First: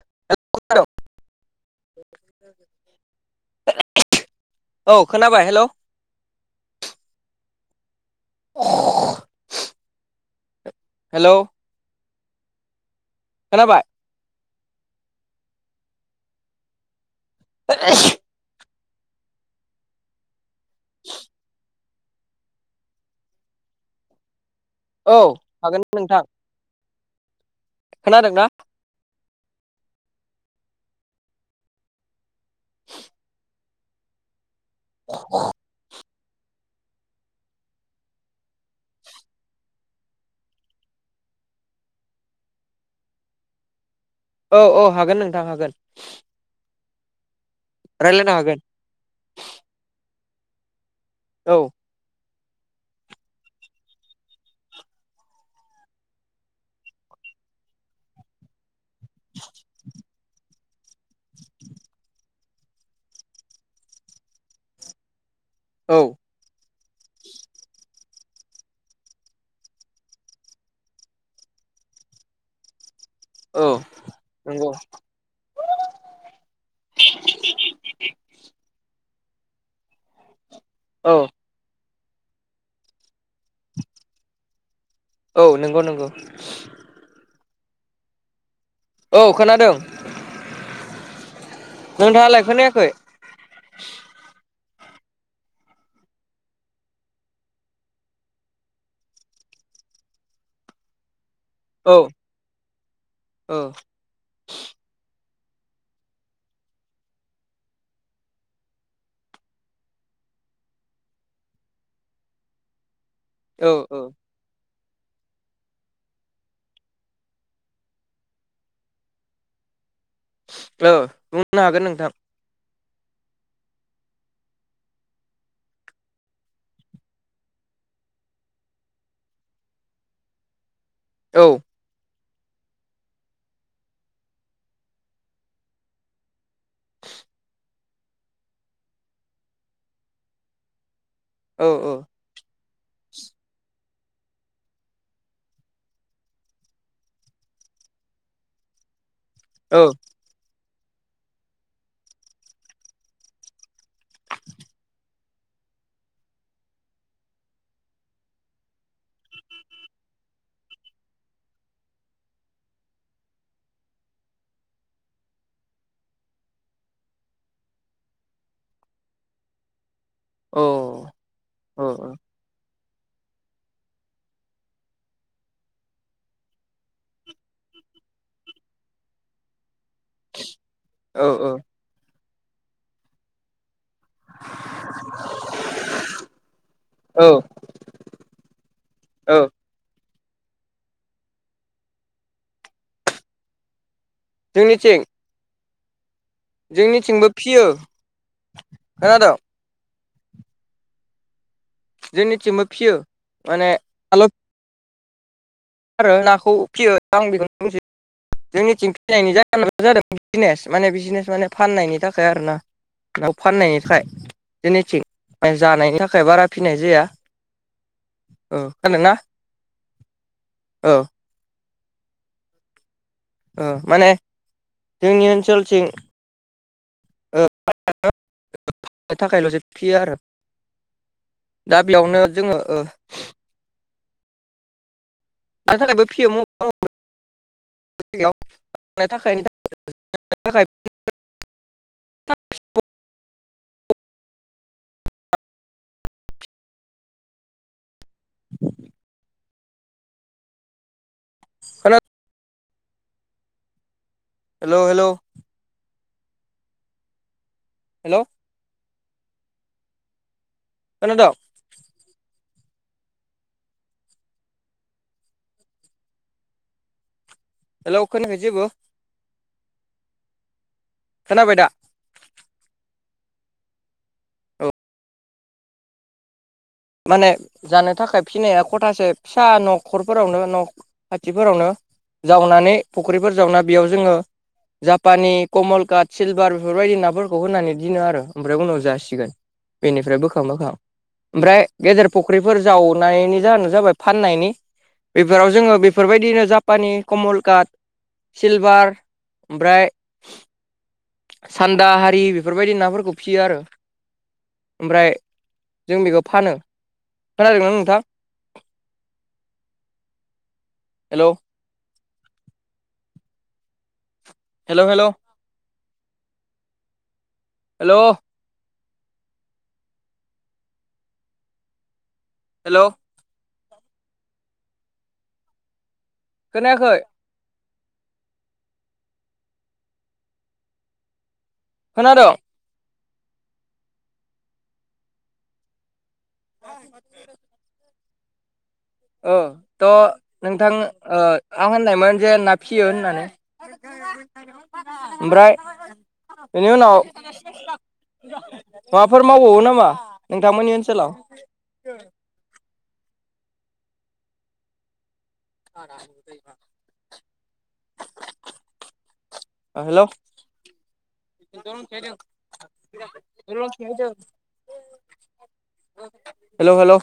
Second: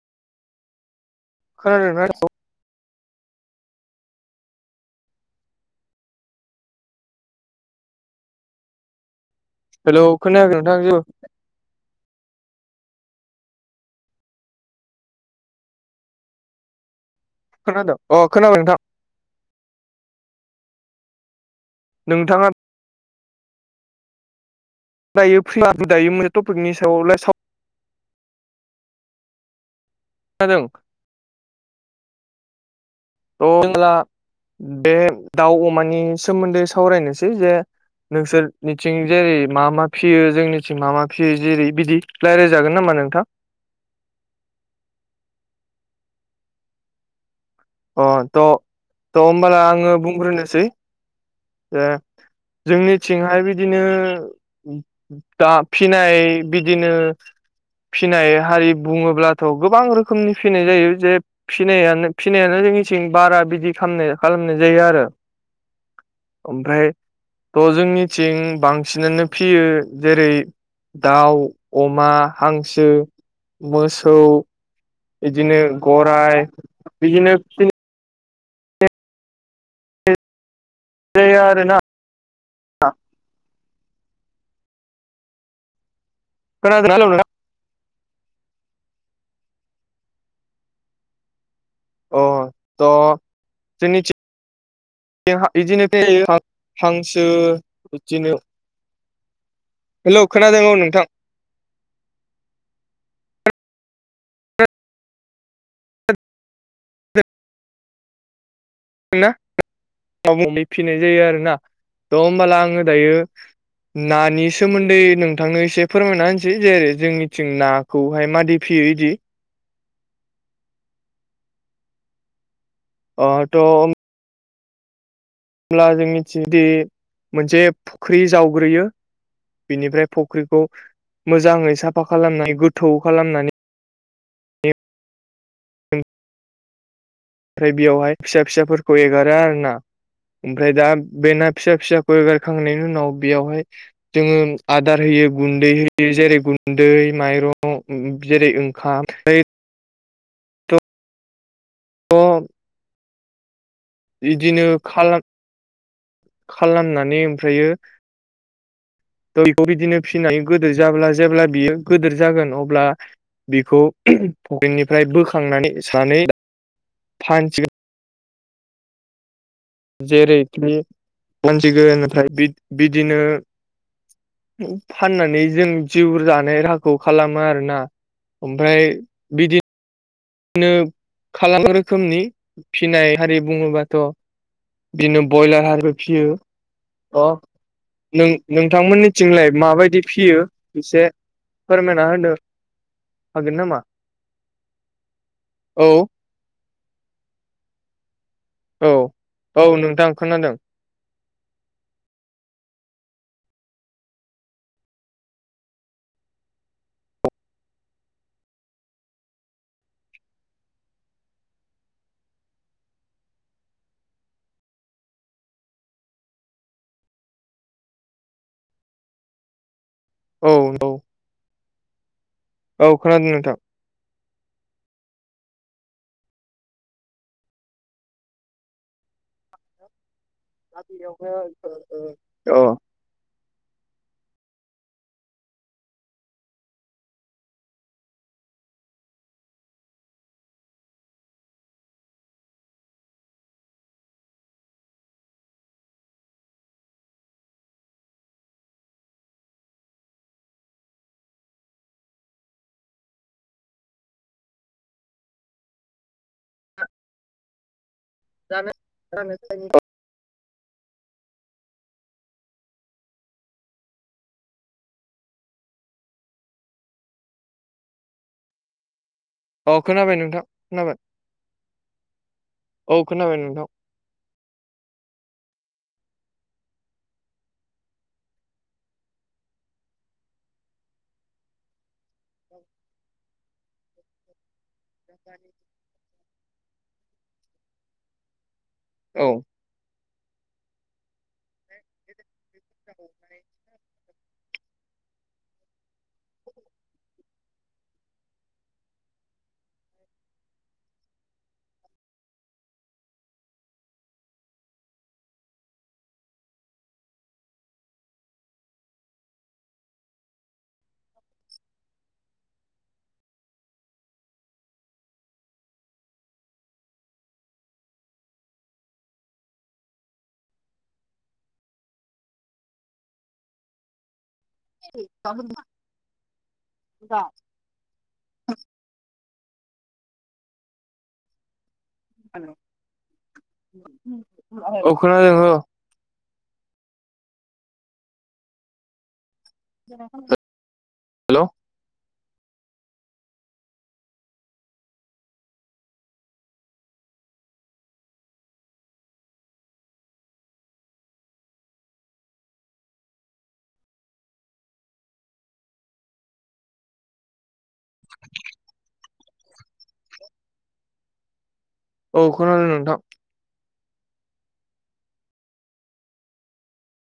[unintelligible] खोनादों ना [unintelligible] औ खोनाबाय हेलौ [unintelligible] हेलौ खोनायाखै नोंथां जेबो हेलौ खोनाबाय खोनादों अ खोनाबाय नोंथां नोंथाङा औ दायो फ्रि दायो मोनसे टपिकनि सायाव सा खोनादों ना खोनादों [inaudible] [unintelligible] बे दाउ अमानि सोमोन्दै सावरायनोसै जे नोंसोरनिथिं जेरै मा मा फियो जोंनिथिं मा मा फियो जेरै बिदि रायज्लायजागोन नामा नोंथां औ औ हागोन नोंथां हागोन अ रायलायनो हागोन थ' थ' होमबाला आङो बुंग्रोनोसै औ [unintelligible] जोंनिथिंहाय बिदिनो दा फिनाय बिदिनो फिनाय हारि बुङोब्लाथ' गोबां रोखोमनि फिनाय जायो जे फिनायानो फिनायानो जोंनिथिं बारा बिदि खालामनाय खालामनाय जायो आरो औ ओमफ्राय थ' जोंनि थिं बांसिनानो फियो जेरै दाउ अमा हांसो औ नंगौ इदिनो गराय बिदिनो [inaudible] औ जायो आरोना औ नंगौ नंगौ खोनादों ना [unintelligible] औ खोनादों अ नोंथाङालाय खोनायाखै थ' [unintelligible] हांसो बिदिनो हेलौ खोनादों औ नोंथां औ औ [inaudible] फिनाय जायो आरोना। थ' होमबाला आङो दायो औ नानिस सोमोन्दै नोंथांनो एसे फोरमायना होनसै जेरै जोंनिथिं नाखौहाय मादै फियो इदि। औ बुंनो हागोन नोंथां। अ थ' होमब्ला जों मिथियोदि मोनसे फुख्रि जावग्रोयो। बिनिफ्राय फख्रिखौ औ मोजाङै साफा खालामनानै गोथौ खालामनानै [unintelligible] फ्राय बियावहाय फिसा फिसाफोरखौ एगारो आरो ना। ओमफ्राय दा बे ना औ फिसा औ फिसा फोर खांनायनि उनाव बेयावहाय जोङो आदार होयो गुन्दै होयो। जेरै गुन्दै माइर' [unintelligible] जेरै ओंखाम ओइ ओं। अ इदिनो खालाम खामनानै ओमफ्रायो दैखौ बिदिनो फिनानै गोदोर जाब्ला जेब्ला बियो गोदोर जागोन अब्ला बिखौ पकेटनिफ्राय बोखांनानै सानै फानसिगोन औ जेरैखि औ [unintelligible] बि बिदिनो फाननानै जों जिउ जानाय राहाखौ खालामो आरोना। ओमफाय बिदि दिनो औ खालाम रोखोमनि फिनाय हारि बुङोबा थ' दिनो बयलार हारिबो फियो। अ औ नों-नोंथां औ मोनिथिंलाय माबायदि फियो एसे फोरमायना होनो हागोन नामा? जोंनिथिं? औ जोंनिथिंबो फियो। औ खोनादों औ नोंथाङा खोनादों। जोंनिथिंबो फियो माने आलोख आरो नाखौ फियो आं बेखौनो बुंसै। जोंनिथिं फैनायनि जाहोनानो जादों बिजनेस माने बिजनेस माने फाननायनि थाखाय आरोना। नाव फाननायनि थाखाय जेनिथिं बाय जानायनि थाखाय बारा फिनाय जाया। ओ खोना ना? औ औ। औ खोनादों नोंथां। ओ माने जोंनि ओनस सोलथिं [inaudible] थाखायल'सो फियो आरो। दा बेयावनो जोङो अ ओ [unintelligible] [unintelligible] [inaudible] [inaudible] खोना हेलौ हेलौ। हेलौ [unintelligible] खोनादं? हेलौ खोनायाखै जेबो? अ खोनाबाय नोंथां खोनाबाय। खोनाबाय दा? औ खोनाबाय नोंथां। औ माने जानो थाखाय फिनाया खथासे फिसा न'खरफोरावनो न' खाथिफोरावनो जावनानै फुख्रिफोर जावना बेयाव जोङो जापानि कमलकाट सिलभार बेफोरबायदि नाफोरखौ होनानै दिनो आरो ओमफ्राय उनाव जासिगोन औ बेनिफ्राय बोखां बोखां ओमफ्राय गेदेर फुख्रिफोर जावनायनि जाहोनानो जाबाय फाननायनि बेफोराव जोङो बेफोरबायदिनो जापानि कमलकाट सिलभार ओमफ्राय सान्दा हारि बेफोरबायदि नाफोरखौ फियो आरो ओमफ्राय जों बेखौ फानो खोनादों ना नोंथां hello hello hello hello hello [unintelligible] खोनायाखै [unintelligible] खोनादों ओ खोनादों औ [unintelligible] औ थ' नोंथां ओ हेल' आं होननायमोन जे ना फियो होननानै ओमफ्राय बेनि उनाव माबाफोर मावबावो नामा नोंथांमोननि ओनसोलाव [unintelligible] [inaudible] हेलौ [unintelligible] औ खोनादों नोंथां [unintelligible] हेलौ हेलौ।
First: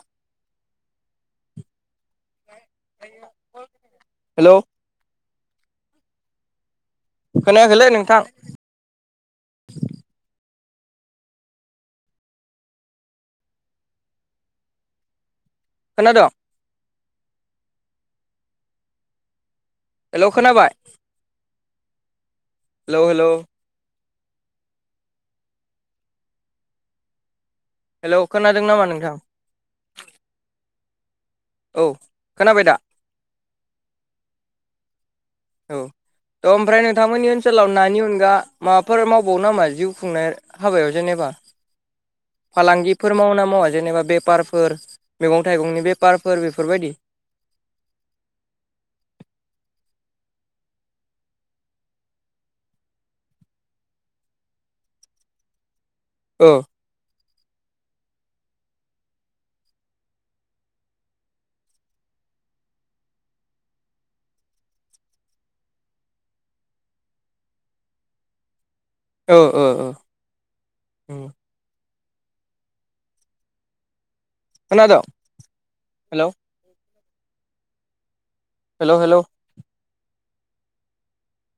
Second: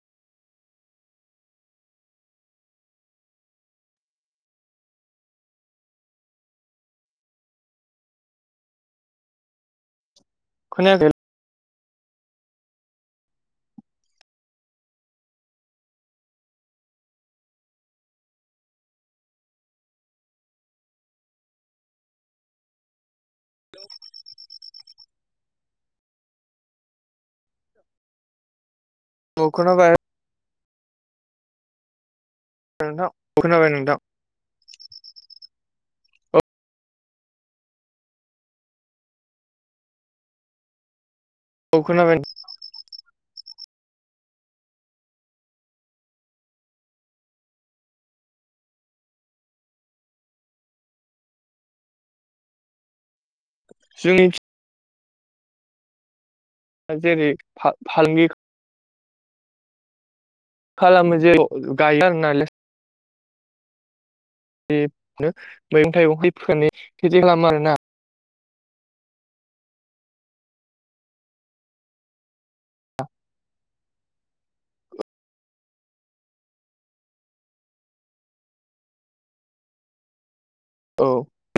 हेलौ। खोनायाखैलै नोंथां। खोनायाखै। खोनाद'। हेलौ खोनाबाय। हेलौ हेलौ [inaudible] हेलौ‌ खोनादों नामा नों? औ खोनाबाय औ खोनाबाय दा? औ खोनाबाय नोंथां। [inaudible] ओ ओमफ्राय नोंथांमोननि ओनसोलाव नानि अनगा माबाफोर मावबावो नामा जिउ खुंनाय हाबायाव जेनेबा? औ खोनाबाय फालांगिफोर मावोना मावा? जेनेबा बेफारफोर मैगं थाइगंनि बेफारफोर बेफोरबायदि। [inaudible] जोंनिथि। औ जेरै मा भालमिक। खालामो जे गायो आरोना। बेदिनो मैगं थाइगं खेथि खालामो आरोना। ओ ओ ओ खोनादों हेलौ हेलौ हेलौ। औ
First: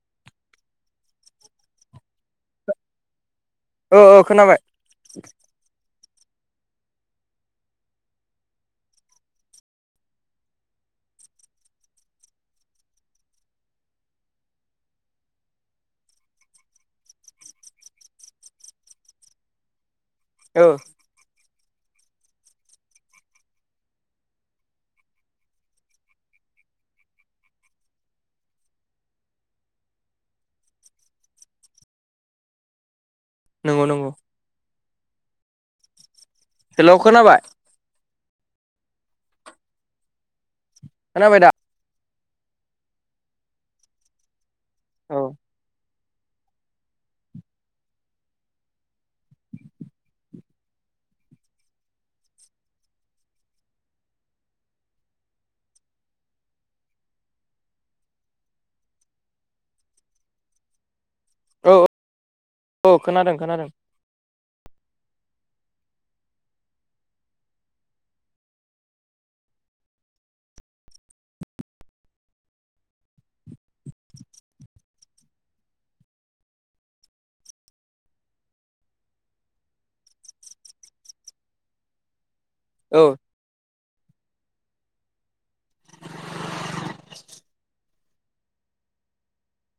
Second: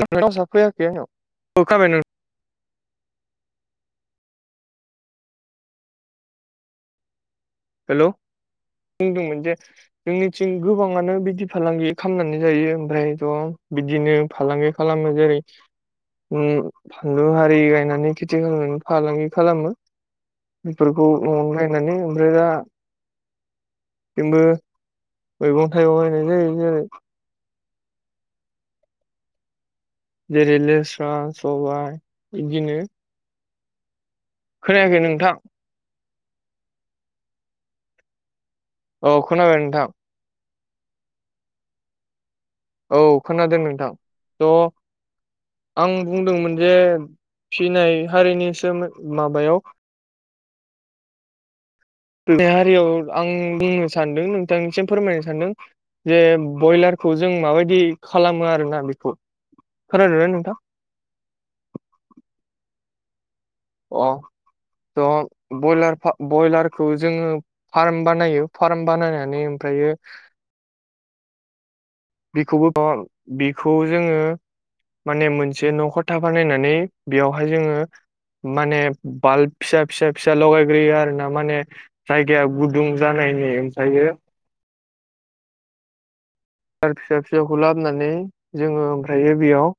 नोंनाव सा फैयाखै आंनाव औ खाबाय नों। औ औ खोनाबाय। हेलौ। बुंदोंमोन जे जोंनिथिं गोबाङानो बिदि फालांगि खालामनानै जायो ओमफ्रायथ'। बिदिनो फालांगि खालामो जेरै। उम फानलु हारि गायनानै खेथि खालामो फालांगि खालामो। ओ बेफोरखौ न'आवनो गायनानै ओमफ्राय दा थिंबो। मैगं थाइगं गायनाय जायो जेरै। जेरै लेस्रा सबाय इदिनो। नोंगौ नंगौ। खोनायाखै नोंथां। हेलौ खोनाबाय। औ खोनाबाय नोंथां। खोनाबायदा? औ खोनादों नोंथां थ। औ। आं बुंदोंमोन जे फिनाय हारिनिसो माबायाव। बे हारियाव आं बुंनो सान्दों नोंथांनिसिम फोरमायनो सान्दों। जे बयलारखौ जों माबायदि खालामो आरोना बिखौ खारो नोंथा। औ औ औ खोनादों खोनादों। अ थ बयलार फा बयलारखौ जोङो फार्म बानायो फार्म बानायनानै ओमफ्रायो। [unintelligible] [inaudible] बिखौबो थ' बिखौ जोङो। माने मोनसे न'खथा बानायनानै बेयावहाय जोङो। माने बाल्ब फिसा फिसा फिसा लगायग्रोयो आरो ना माने जाय गाया गुदुं औ जानायनि ओमफ्रायो आरो फिसा फिसौखौ लाबोनानै जोङो ओमफ्रायो बेयाव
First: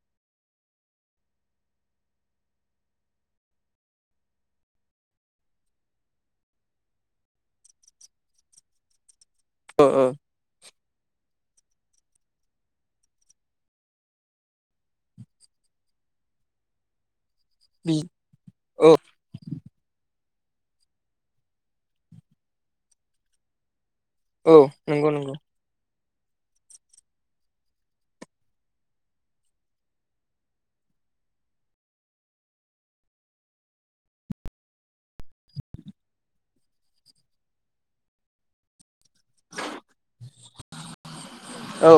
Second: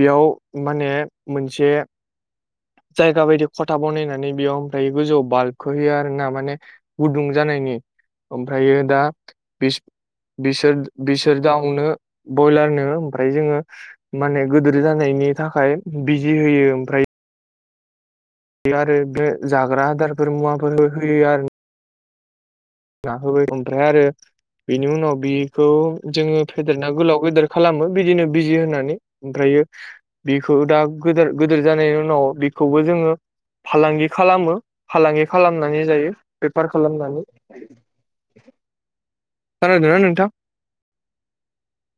बेयाव माने मोनसे जायगा बायदि खथा बनायनानै बेयाव ओमफ्राय गोजौआव बाल्बखौ होयो आर ना माने गुदुं जा ओमफ्रायो दा ओ ओ बिसोर बिसोर दाउनो बयलारनो ओमफ्राय जोङो माने गिदोर जानायनि थाखाय बिजि होयो ओमफ्राय बि बे औ आरो बे जाग्रा आदारफोर मुवाफोर होयो आरो नाहोबाय ओमफ्राय आरो औ बिनि नंगौ उनाव नंगौ बिखौ जोङो फेदेरना गोलाव गेदेर खालामो बिदिनो बिजि होनानै ओमफ्रायो बिखौ दा गोदोर गोदोर जानायनि उनाव बिखौबो जोङो फालांगि खालामो फालांगि खालामनानै जायो बेफार खालामनानै खोनादोना नोंथां औ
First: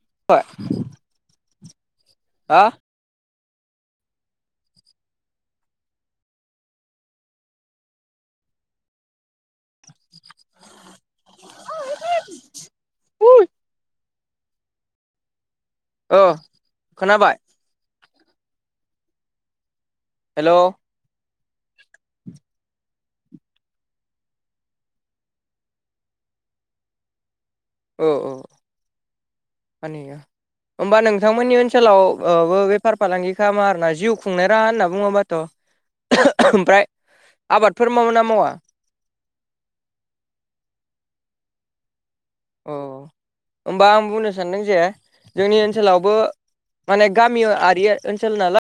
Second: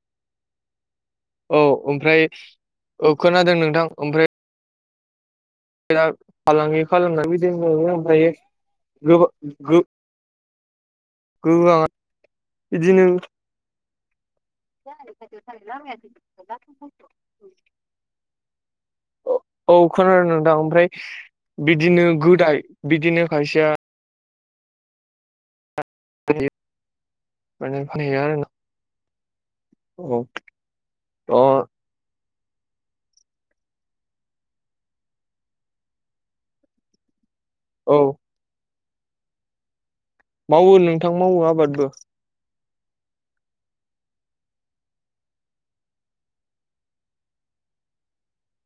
[unintelligible] औ ओमफ्राय हा खोनादों नोंथां ओमफ्राय दा फालांगि खालामालना बिदि मोनो ओमफ्रायो [unintelligible] बिदिनो ओ खोनाबाय [unintelligible] औ खोनादों नोंथां हेलौ ओमफ्राय बिदिनो गोदाय बिदिनो खायसेया [unintelligible] मानि औ होमबा अ नोंथांमोननि ओनसोलाव बबो बेफार फालांगि खालामा आरोना जिउ खुंनाय राहा होनना बुङोबाथ ओमफ्राय आबादफोर औ मावोना मावा मावो नोंथां मावो आबादबो औ होमबा आं बुंनो सानदों जे जोंनि ओनसोलावबो माने गामि आरारि ओनसोल नाल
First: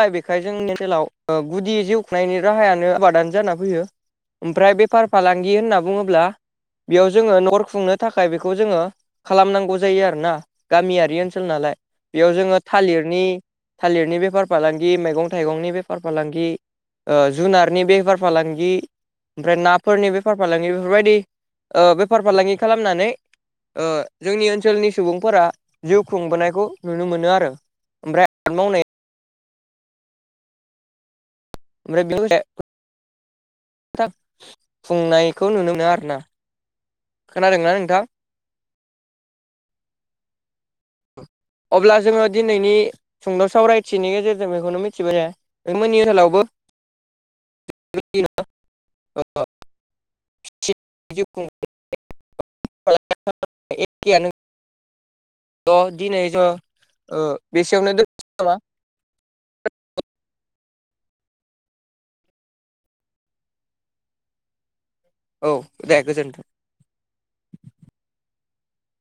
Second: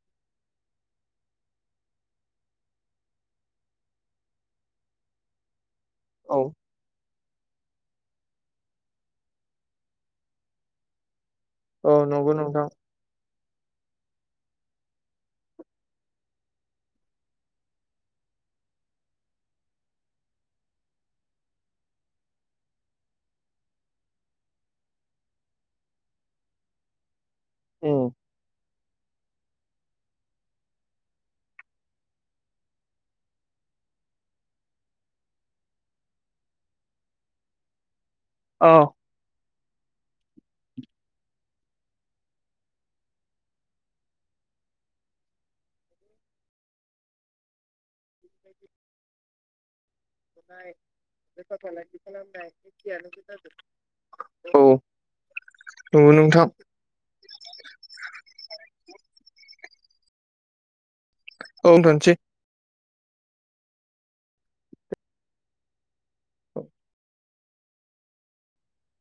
दा बेखाय जोंनि ओनसोलाव गुदि जिउ खुंनायनि राहायानो आबादानो जाना फैयो ओमफ्राय बेफार फालांगि होनना बुङोब्ला औ बेयाव जोङो नखर खुंनो थाखाय बेखौ जोङो खालामनांगौ जायो आरो ना गामियारि ओन ल नालाय औ नंगौ बेयाव जोङो नोंथां थालिरनि थालिरनि बेफार बेफार फालांगि मैगं थाइगंनि बेफार फालांगि जुनारनि बेफार फालांगि ओमफ्राय नाफोरनि बेफार फालांगि बेफोरबायदि ओ‌ बेफार फालांगि खालामनानै ओ जोंनि ओनसोलनि सुबुंफोरा जिउ खुंबोनायखौ नुनो मोनो आरो उम ओमफ्राय मावनाय ओमफ्राय लोगोसे खुंनायखौ नुनो मोनो आरोना खोनादों ना नोंथां औ अब्ला जोङो दिनैनि सुंद' सावरायथिनि गेजेरजों बेखौनो मिथिबाय जे नोंथांमोननि ओनसोलावबो [unintelligible] जिउ बेफार फालांगि खालामनाय एखेयानो खुंनाय एखेयानो गोजाजोब औ नंगौ दिनै जों नोंथां बेसेयावनो दोनथनोसै नामा औ दोनथनोसै औ दे गोजोन्थों